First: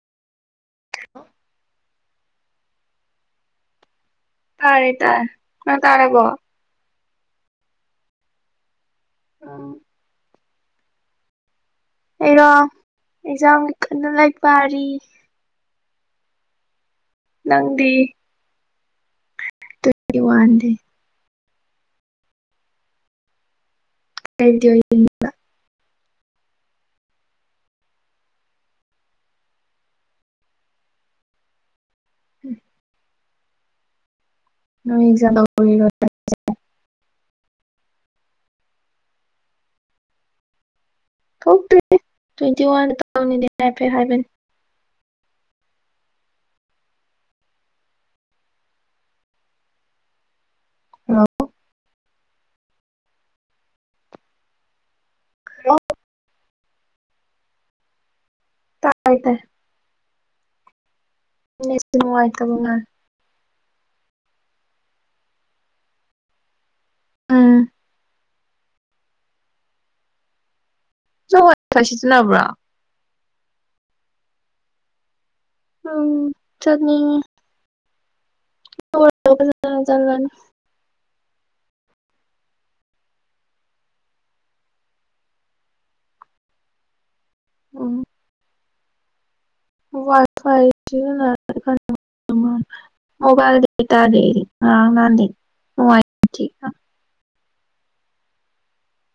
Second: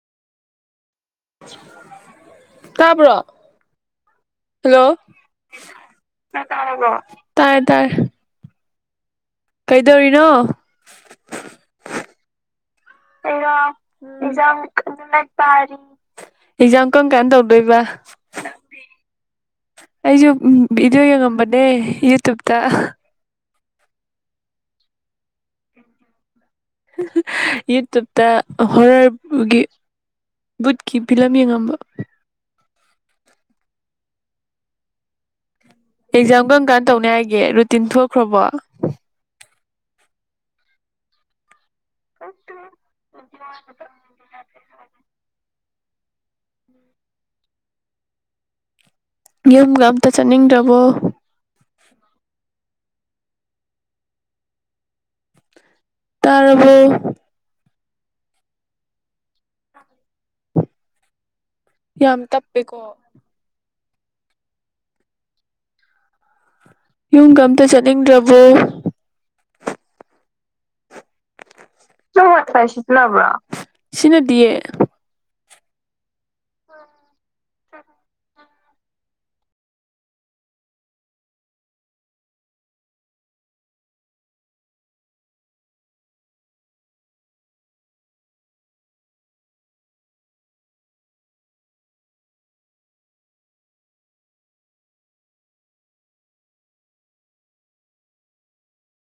ꯇꯥꯕ꯭ꯔꯣ ꯍꯂꯣ ꯇꯥꯔꯦ ꯇꯥꯔꯦ ꯅꯪ ꯇꯥꯔꯕꯣ ꯅꯪ ꯇꯥꯔꯕꯣ ꯇꯥꯔꯦ ꯇꯥꯔꯦ ꯎꯝ ꯀꯩꯗꯧꯔꯤꯅꯣ [unintelligible] ꯑꯩꯔꯣ ꯑꯩꯔꯣ ꯑꯦꯛꯖꯥꯝꯒꯤ ꯀꯟꯅ ꯂꯥꯢꯔꯤꯛ ꯄꯥꯔꯤ ꯑꯦꯓꯥꯝ ꯀꯔꯝ ꯀꯥꯟꯗ ꯇꯧꯗꯣꯏꯕ ꯅꯪꯗꯤ ꯇ꯭ꯋꯦꯟꯇꯤ ꯑꯩꯖꯨ ꯋꯥꯟꯗꯤ ꯕꯤꯗꯤꯑꯣ ꯌꯦꯡꯉꯝꯕꯅꯤ꯫ ꯑꯦ ꯌꯨꯇꯨꯞ ꯇ꯫ [unintelligible] ꯍꯨꯡ ꯍꯨꯡ ꯌꯨ ꯇꯨꯞ ꯇ ꯍꯣꯔ꯭ꯔ ꯃꯨꯕꯤ ꯕꯨꯠꯀꯤ ꯐꯤꯂꯝ ꯌꯦꯡꯂꯝꯕ꯫ ꯎꯝ꯫ ꯅꯨꯡꯉꯥꯏꯖꯥꯠꯂꯣ꯫ ꯑꯦꯛꯖꯥꯝ ꯀꯔꯝ ꯀꯥꯟꯗ ꯇꯧꯅꯤ ꯍꯥꯏꯒꯦ ꯔꯨꯇꯤꯟ ꯊꯣ ꯈ꯭ꯔꯕꯣ꯫ ꯈꯪꯗꯦ꯫ ꯇꯣꯏꯟꯇꯤꯋꯥꯟꯗ ꯇꯧꯅꯦꯗꯤ ꯍꯥꯏꯐꯦꯠ ꯗꯥꯏꯕꯅꯤ꯫ ꯌꯨꯝꯒ ꯑꯝꯇ ꯆꯠꯅꯤꯡꯗ꯭ꯔꯕꯣ꯫ ꯕꯣ꯫ ꯍꯜꯂꯣ [unintelligible] [unintelligible] ꯇꯥꯏꯌꯦ ꯇꯥꯏ꯫ ꯅꯦꯠꯁꯦ ꯌꯥꯝ ꯅꯨꯡꯉꯥꯏꯇꯕ ꯇꯞꯄꯦꯀꯣ ꯃꯥꯜꯂꯦ꯫ ꯌꯨꯝꯒ ꯎꯝ ꯑꯝꯇ ꯆꯠꯅꯤꯡꯗ꯭ꯔ ꯉꯦ꯫ ꯅꯪ ꯋꯥꯏ ꯐꯥꯏ ꯁꯤꯖꯤꯟꯅꯕ꯭ꯔꯣ [unintelligible] ꯁꯤꯖꯤꯟꯅꯗꯤꯌꯦ꯫ ꯎꯝ ꯆꯠꯅꯤꯡꯉꯤ꯫ ꯆꯠ [unintelligible] ꯎꯝ꯫ [unintelligible] ꯃꯣꯕꯥꯏꯜ [unintelligible]